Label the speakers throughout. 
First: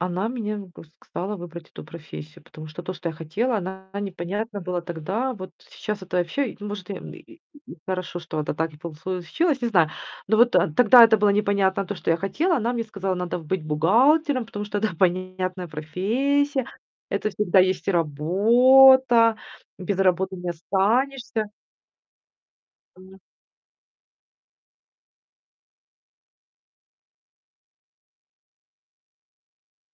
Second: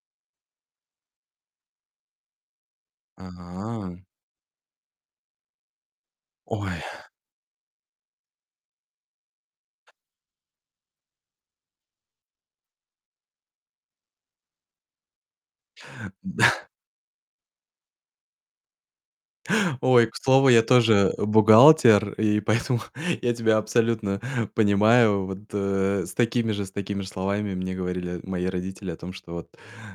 Speaker 1: Она меня кс стала выбрать эту профессию, потому что то, что я хотела, она
Speaker 2: Ага.
Speaker 1: непонятно была тогда. Вот сейчас это вообще,
Speaker 2: Ой.
Speaker 1: может, и м и и х хорошо, что это так и полслу чилось. Не знаю, но вот, а, тогда это было непонятно то, что я хотела. Она мне сказала: "Надо в быть бухгалтером, потому что это понятная профессия,
Speaker 2: Да.
Speaker 1: это всегда есть работа. Без
Speaker 2: Ой, к
Speaker 1: работы
Speaker 2: слову,
Speaker 1: не
Speaker 2: я тоже, э,
Speaker 1: останешься".
Speaker 2: бухгалтер, и поэтому я тебя абсолютно понимаю. Вот, э, с такими же с такими же словами мне говорили мои родители о том, что, вот,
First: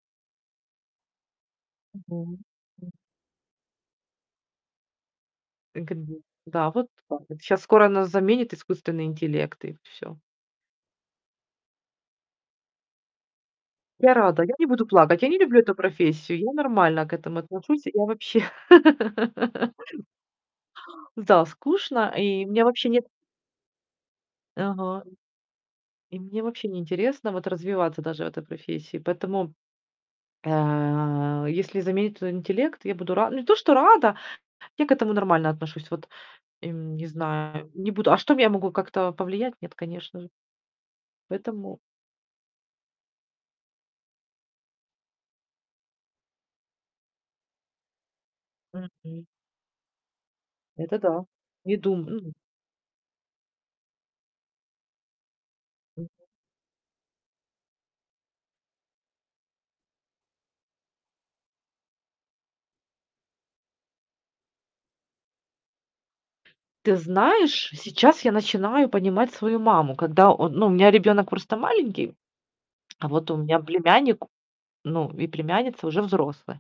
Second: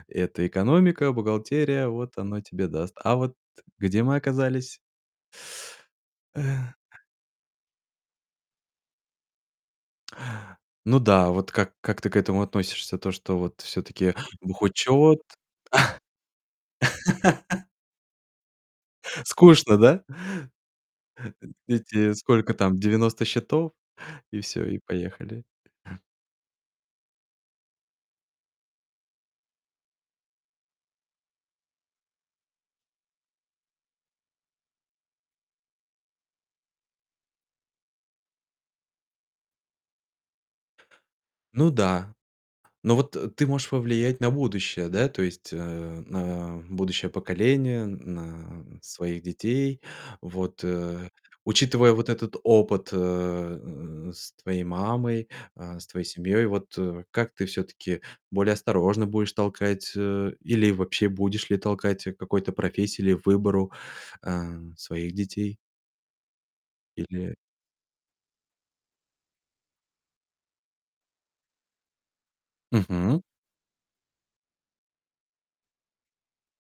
Speaker 2: это экономика, бухгалтерия, вот
Speaker 1: Мгм.
Speaker 2: оно тебе
Speaker 1: М.
Speaker 2: даст, а вот где мы оказались?
Speaker 1: [unintelligible]
Speaker 2: Э.
Speaker 1: Да, вот ладно, щас скоро нас заменит искусственный интеллект, и всё.
Speaker 2: Ну да, вот как, как ты к этому относишься, то, что вот
Speaker 1: Я
Speaker 2: всё-таки
Speaker 1: рада, я не буду
Speaker 2: бухучет
Speaker 1: плакать. Я не люблю эту профессию, я нормально к этому отношусь. Я вообще
Speaker 2: Скучно, да?
Speaker 1: Да, скучно,
Speaker 2: Эти,
Speaker 1: и
Speaker 2: сколько
Speaker 1: мне
Speaker 2: там?
Speaker 1: вообще нет
Speaker 2: 90 счетов? И всё, и
Speaker 1: Ага.
Speaker 2: поехали.
Speaker 1: И мне вообще неинтересно, вот, развиваться даже в этой профессии. Поэтому, а, если заменить тот интеллект, я буду ра не то что рада, я к этому нормально отношусь. Вот, эм, не знаю, не буду А что, я могу как-то повлиять? Нет, конечно же.
Speaker 2: Ну
Speaker 1: Поэтому
Speaker 2: да, но вот, э, ты можешь повлиять на будущее, да, то есть, а, на будущее поколение, на своих
Speaker 1: Мгм.
Speaker 2: детей, вот,
Speaker 1: Это
Speaker 2: э,
Speaker 1: да, не
Speaker 2: учитывая
Speaker 1: ду
Speaker 2: вот
Speaker 1: ну.
Speaker 2: этот опыт, э, э, с твоей мамой, э, с твоей
Speaker 1: М.
Speaker 2: семьёй, вот, э, как ты всё-таки более осторожно будешь толкать, э, или вообще будешь ли толкать к какой-то профессии или выбору, э, своих детей?
Speaker 1: Ты
Speaker 2: Или
Speaker 1: знаешь, сейчас я начинаю понимать свою маму, когда он ну, у меня ребёнок просто маленький, а
Speaker 2: Мгм.
Speaker 1: вот у меня племянник, ну, и племянница уже взрослые.